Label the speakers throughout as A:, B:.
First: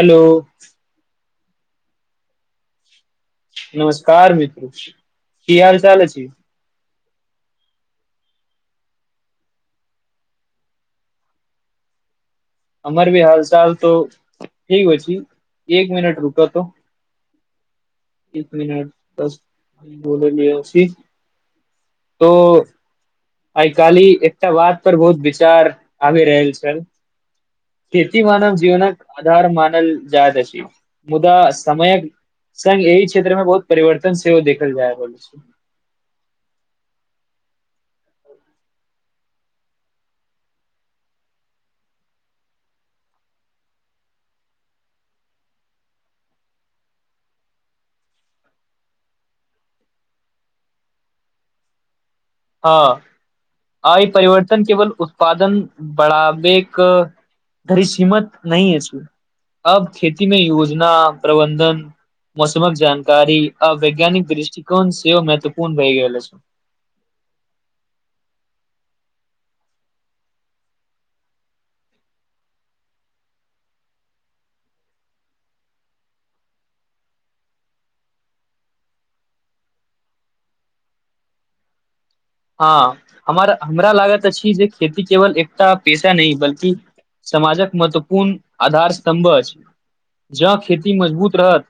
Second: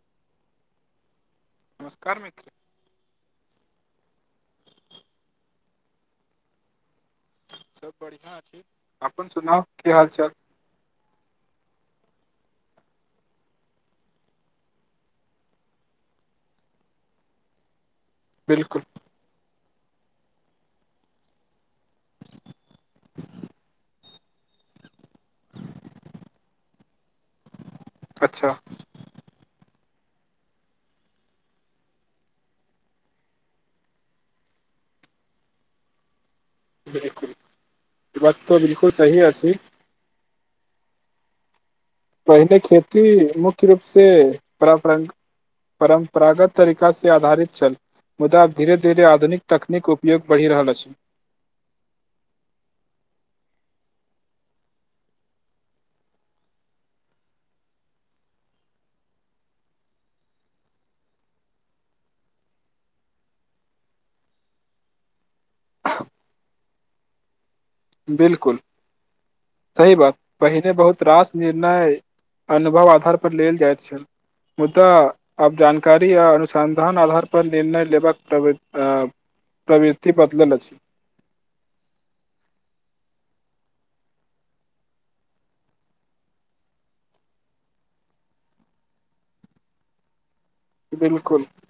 A: Hello
B: नमस्कार मित्र
A: नमस्कार मित्र की हाल चाल अछि?
B: सब बढ़ियां अछि अपन सुनाउ की हाल -चाल?
A: हमर भी हाल चाल तो ठीक हो छी एक मिनट रुकऽ तो। एक
B: बिलकुल
A: मिनट बस बोललिय अछि तो। आय काली एकटा बात पर बहुत विचार आबि रहल छल। खेती
B: अच्छा
A: मानव जीवनक आधार मानल जाइत अछि मुदा समयक- संग एहि क्षेत्र में बहुत परिवर्तन सेहो देखल जायत अछि।
B: बिल्कुल बात तऽ बिल्कुल सही अछि। पहिने खेती मुख्य रूप से परंपरंक- परम्परागत तरीका से आधारित छल। मुदा आब धीरे धीर आधुनिक तकनीक उपयोग बढ़ि रहल अछि।
A: हँ आय परिवर्तन केवल उत्पादन बढ़ावके- घरी सीमित नहि अछि अब खेती मे योजना प्रबंधन- मौसमक जानकारी आ वैज्ञानिक दृष्टिकोण सेहो महत्वपूर्ण भई गेल अछि।
B: बिल्कुल सही बात पहिने बहुत रास निर्णय अनुभव आधार पर लेल जायइत छल। मुदा- आब जानकारी आ अनुसन्धान आधार पर निर्णय लेबाक प्रवि आ- प्रवृति बदलल अछि।
A: हँ हमर हमरा लागत अछि जे खेती केवल एकटा पेशा नहि बल्कि- समाजक महत्वपूर्ण आधारस्तम्भ अछ जऽ। खेती मजबूत
B: बिलकुल
A: रहत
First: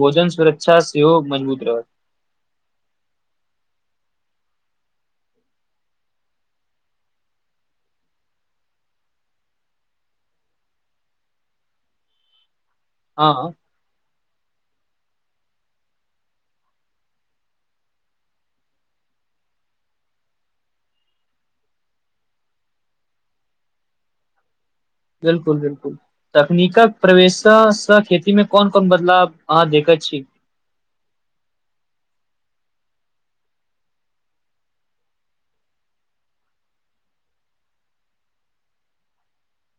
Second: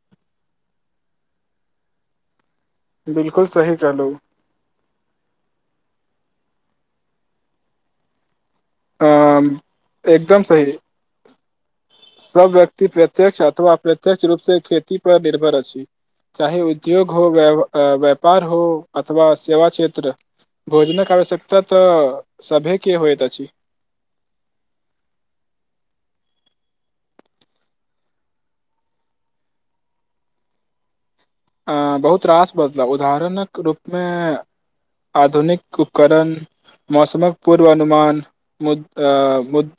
A: भोजन सुरक्षा सेहो मजबूत रहत।
B: बिल्कुल सही कहलू। अँ म एकदम सही। सब व्यक्ति प्रत्यक्ष
A: हँ
B: अथवा अप्रत्यक्ष रूप से खेती पर निर्भर अछि। चाहे उद्योग हो, व्या व्यापार हो अथवा सेवा क्षेत्र। भोजनक आवश्यकता तऽ सभेके होइत अछि।
A: बिल्कुल- बिल्कुल तकनीकक प्रवेश से सँ खेती मे कोन-कोन बदलाव आहाँ देखै छी?
B: अँ बहुत रास बदलाव उदाहरणक रूपमे- आधुनिक उपकरण मौसमक पूर्वानुमान मुद अ मुद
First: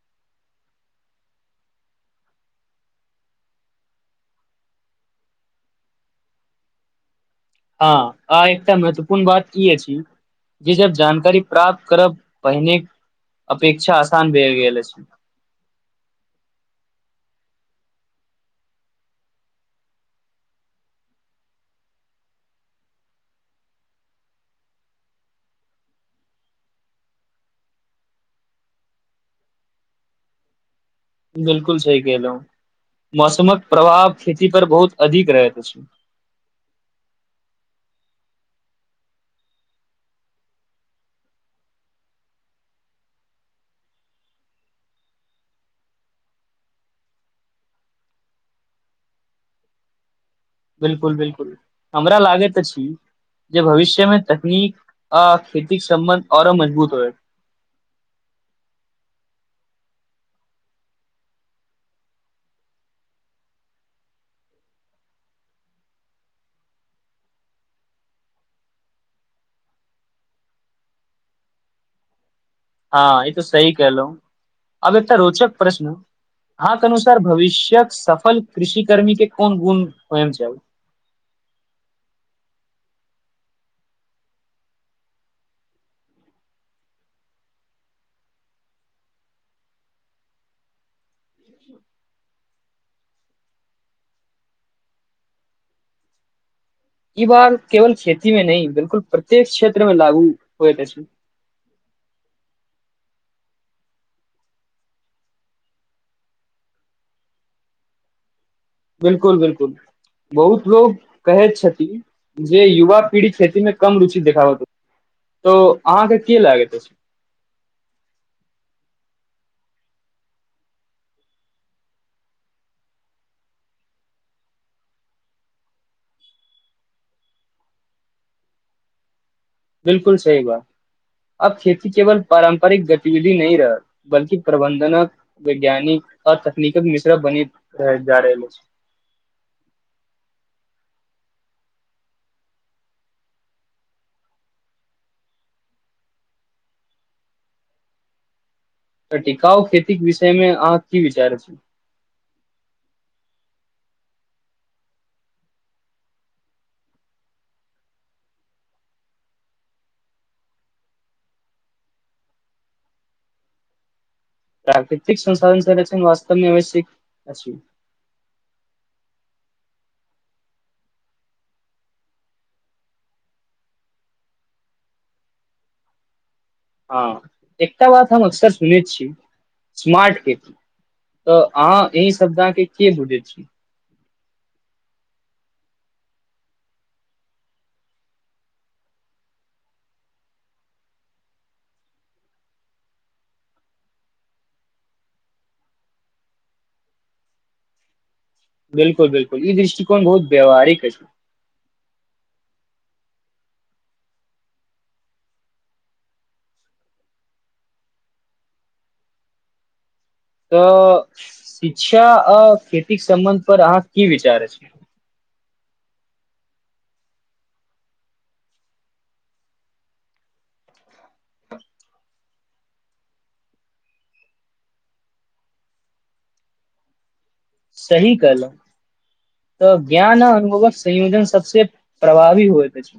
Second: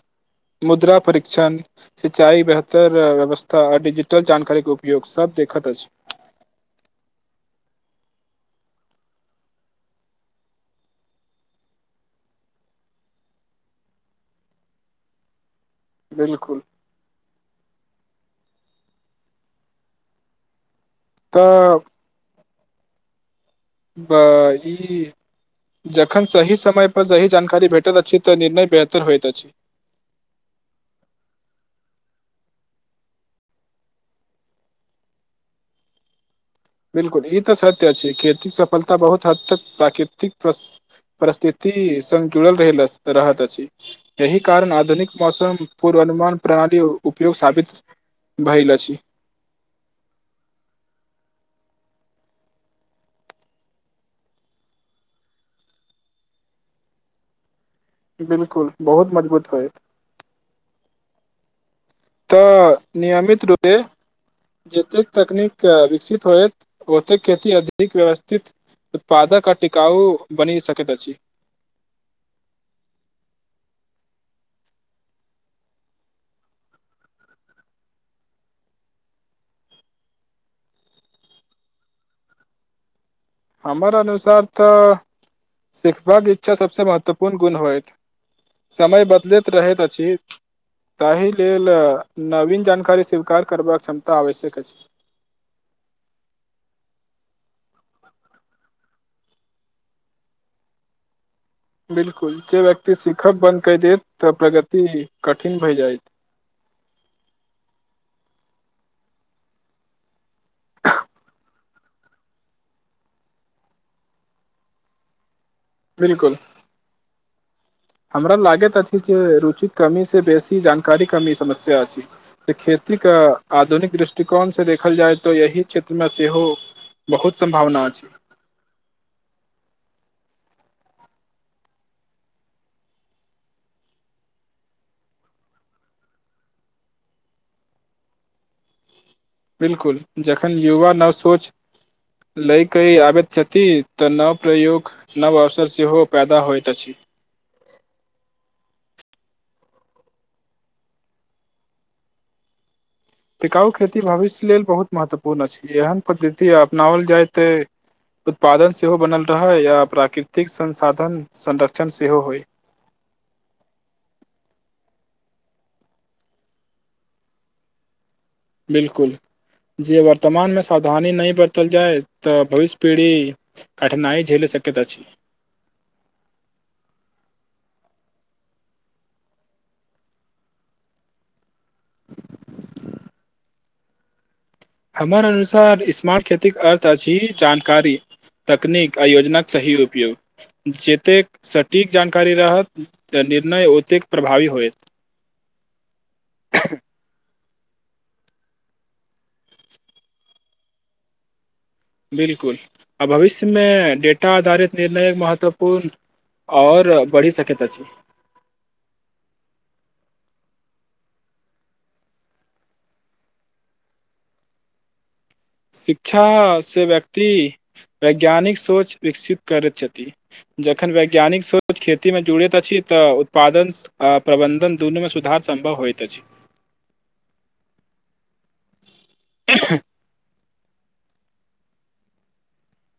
B: मुद्रा परीक्षण सिंचाइ बेहतर व्यवस्था आ डिजिटल जानकारीके उपयोग सब देखैत अछि।
A: हँ आ एकटा महत्वपूर्ण बात ई अछि जी जब जानकारी प्राप्त करब पहिने अपेक्षा आसान भ गेल अछि।
B: बिलकुल। तऽ। ब हि [unintelligible] जखन सही समय पर सही जानकारी भेटैत अछि तऽ निर्णय बेहतर होइत अछि।
A: बिल्कुल सही कहलहुं, मौसमक प्रभाव खेती पर बहुत अधिक रहैत अछि।
B: बिलकुल, ई तऽ सत्य अछि खेतिक सफलता बहुत हद तक प्राकृतिक परि परिस्थिति संग जुड़ल रहेल रहैत अछि। यहि कारण आधुनिक मौसम पूर्वानुमान प्रणाली उपयोगी साबित भैल अछि।
A: बिलकुल बिलकुल, हमरा लागैत अछि जे भविष्य में तकनीक आ खेती के सम्बन्ध औरो मजबूत होएत।
B: बिल्कुल, बहुत मजबूत होयत। तऽ नियमित रूपे जतेक तकनीक विकसित होएत, ओतेक खेती अधिक व्यवस्थित उत्पादक आ टिकाउ बनि सकैत अछि।
A: हँ ई तऽ सही कहलहुॅं, आब एकटा रोचक प्रश्न अहांक अनुसार भविष्य्यक सफल कृषि कर्मी के कोन गुण होयन चाही?
B: हमर अनुसार तऽ सिखबाक इच्छा सबसँ महत्वपूर्ण गुण होयत। समय बदलैत रहैत अछि ताहि लेल नवीन जानकारी स्वीकार करबाक क्षमता आवश्यक अछि।
A: ई बात केवल खेती में नहि, बिलकुल प्रत्येक क्षेत्र में लागू होएत अछि।
B: बिलकुल जे व्यक्ति सिखब बन्द कऽ देत तऽ प्रगति कठिन भय जायत।
A: बिलकुल बिलकुल। बहुत लोग कहैत छथि, जे युवा पीढ़ी खेती मे कम रुचि देखाबैत तऽ अहाँके
B: बिल्कुल
A: की लागैत अछि?
B: हमरा लागैत अछि जे रुचिक कमी से बेसी जानकारीक कमीक समस्या अछि। खेती के आधुनिक दृष्टिकोण से देखल जाय तऽ एही क्षेत्र मे सेहो बहुत सम्भावना अछि।
A: बिलकुल सही बात। आब खेती केवल पारम्परिक गतिविधि नहि रहल, बल्कि प्रबंधनक वैज्ञानिक और तकनीकक मिश्रण बनी रहैत जा रहल अछि।
B: बिलकुल, जखन युवा नव सोच लय के ई आबैत छथि तऽ नव प्रयोग नव अवसर सेहो पैदा होइत अछि।
A: तऽ टिकाउ खेती के विषय मे अहाँक की विचार अछि?
B: टिकाउ खेती भविष्यक लेल बहुत महत्वपूर्ण अछि, एहन पद्धति अपनाओल जाइत तऽ उत्पादन सेहो बनल रहय, आ प्राकृतिक संसाधन संरक्षण सेहो होइत।
A: प्राकृतिक संसाधनक संरक्षण वास्तवमे बेसी अछि।
B: बिलकुल, जे वर्तमानमे सावधानी नहि बरतल जाय तऽ भविष्य पीढ़ी कठिनाई झेलि सकैत अछि।
A: हँ एकटा बात हम अक्सर सुनैत छी, स्मार्ट खेती तऽ अहाँ एहि शब्द के की [unintelligible] बुझय छी।
B: हमर अनुसार स्मार्ट खेतिक अर्थ अछि जानकारी। तकनीक आ योजनाक सही उपयोग, जतेक सटीक जानकारी रहत तऽ निर्णय औतेक प्रभावी होयत।
A: बिल्कुल बिल्कुल ई दृष्टिकोण बहुत व्यवहारिक अछि।
B: बिल्कुल आ भविष्यमे डेटा आधारित निर्णय एक महत्वपूर्ण आओर बढ़ि सकैत अछि।
A: तऽ शिक्षा आ खेतीक सम्बंध पर अहाँक की विचार अछि।
B: शिक्षासँ व्यक्ति वैज्ञानिक सोच विकसित करैत छथि। जखन वैज्ञानिक सोच खेती मे जुड़ैत अछि, तऽ उत्पादन आ प्रबंधन दुनू में सुधार सम्भव होयत अछि।
A: सही कहलहुॅं तऽ ज्ञान आ अनुभवक संयोजन सबसॅं प्रभावी होएत अछि।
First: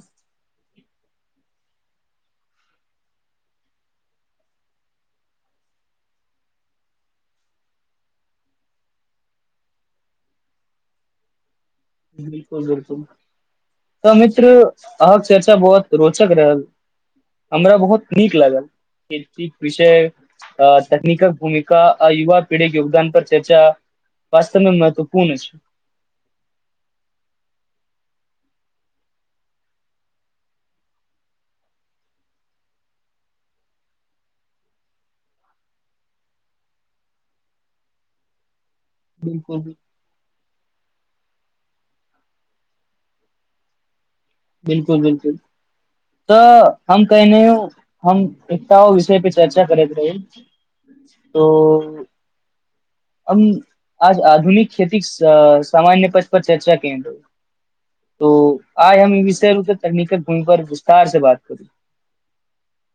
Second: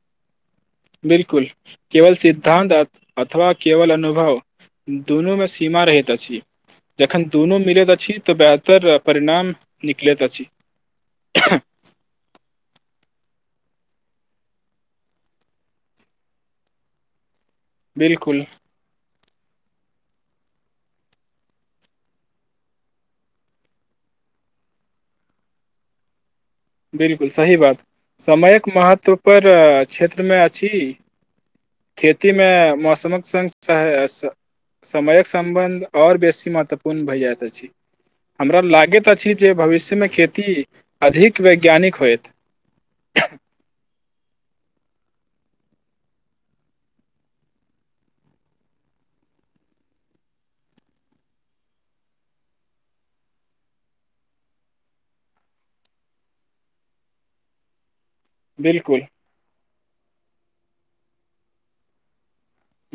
B: बिल्कुल केवल सिद्धान्त अथवा केवल अनुभव दुनूमे सीमा रहैत अछि। जखन दुनू मिलैत अछि, तऽ बेहतर परिणाम निकलैत अछि। ह [inaudible]
A: बिल्कुल बिल्कुल तऽ मित्र अहके चर्चा बहुत रोचक रहल हमरा बहुत नीक
B: बिल्कुल
A: लागल [unintelligible] विषय अ तकनीकल भूमिका आ युवा पीढ़ी योगदान पर चर्चा वास्तवमे महत्वपूर्ण छै।
B: बिलकुल सही बात समयक महत्वपर क्षेत्रमे अछि। खेतीमे मौसमक सन सहस समयक सम्बन्ध आओर बेसी महत्वपूर्ण भए जाइत अछि हमरा लागैत छी जे
A: बिल्कुल
B: भविष्यमे खेती अधिक वैज्ञानिक होत।
A: बिल्कुल बिल्कुल तऽ हम कहियो हम एकटाओ विषय पे चर्चा करैत रहहि। तऽ हम आज आधुनिक खेती सामान्य पद पर चर्चा केने रऽ त आइ
B: बिलकुल
A: हम ई विषयप तकनीकक भूमि पर विस्तार से बात करू।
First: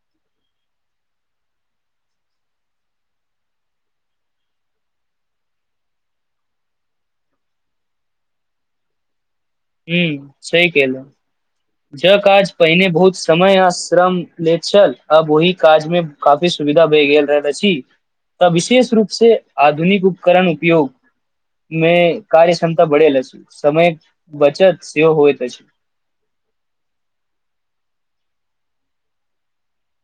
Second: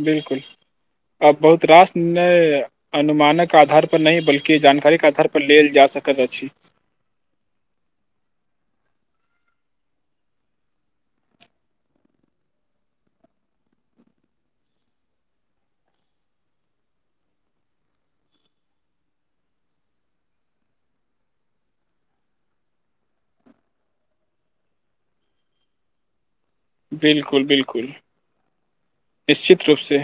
B: बिल्कुल आ बहुत रासणय अनुमानक आधारपर नहि बल्कि जानकारीके आधारपर लेल जा सकैत अछि।
A: ह सही कलहु ज काज पहिने बहुत समय आ श्रम ले छल अब ओहि काज मे काफी सुविधा भए गेल रहै नेची तऽ विशेष रूप से आधुनिक उपकरण उपयोग मे कार्य क्षमता बढ़ेल छी समय बचत सेव होइ त छै।
B: बिल्कुल बिल्कुल निश्चित रूपसँ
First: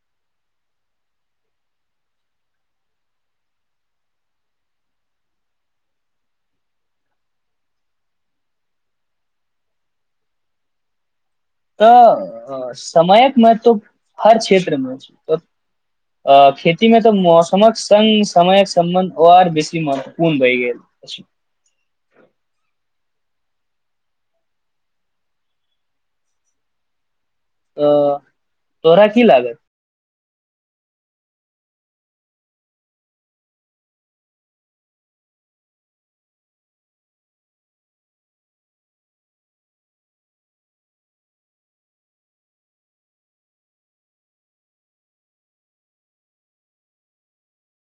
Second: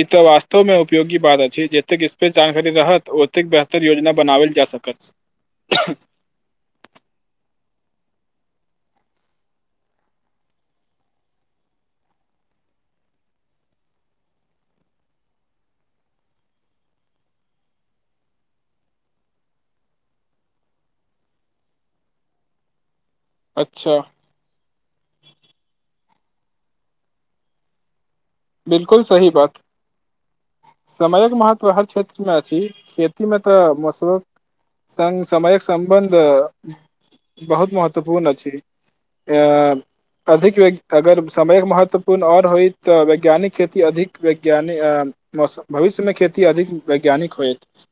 B: ई तऽ वास्तवमे उपयोगी बात अछि जतेक स्पे जानकारी रहत ओतेक बेहतर योजना बनाओल जा सकत।
A: तऽ समायक महत्व हर क्षेत्रमे अछि। अ खेती मे तऽ मौसमक संग समयक सम्बन्ध आऔर बेसी महत्वपूर्ण भय गेल। बस
B: अच्छा
A: तऽ
B: बिल्कुल सही बात। समयक महत्व हर क्षेत्रमे अछी। खेतीमे तऽ मसल संग समयक सम्बन्ध बहुत महत्वपूर्ण अछी। येय अधिक वेक अगर समयक महत्वपूर्ण और होय तऽ व वैज्ञानिक खेती अधिक वैज्ञानि अएं मौसम, भविष्य मे खेती अधिक वैज्ञानिक होयत।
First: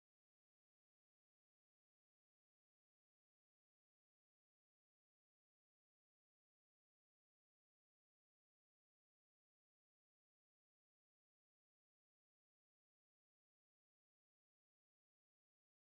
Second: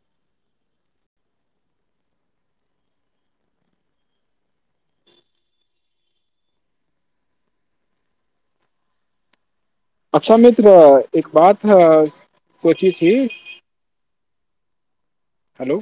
B: अच्छा मित्र, एक बात अ-सोचै छी हेलो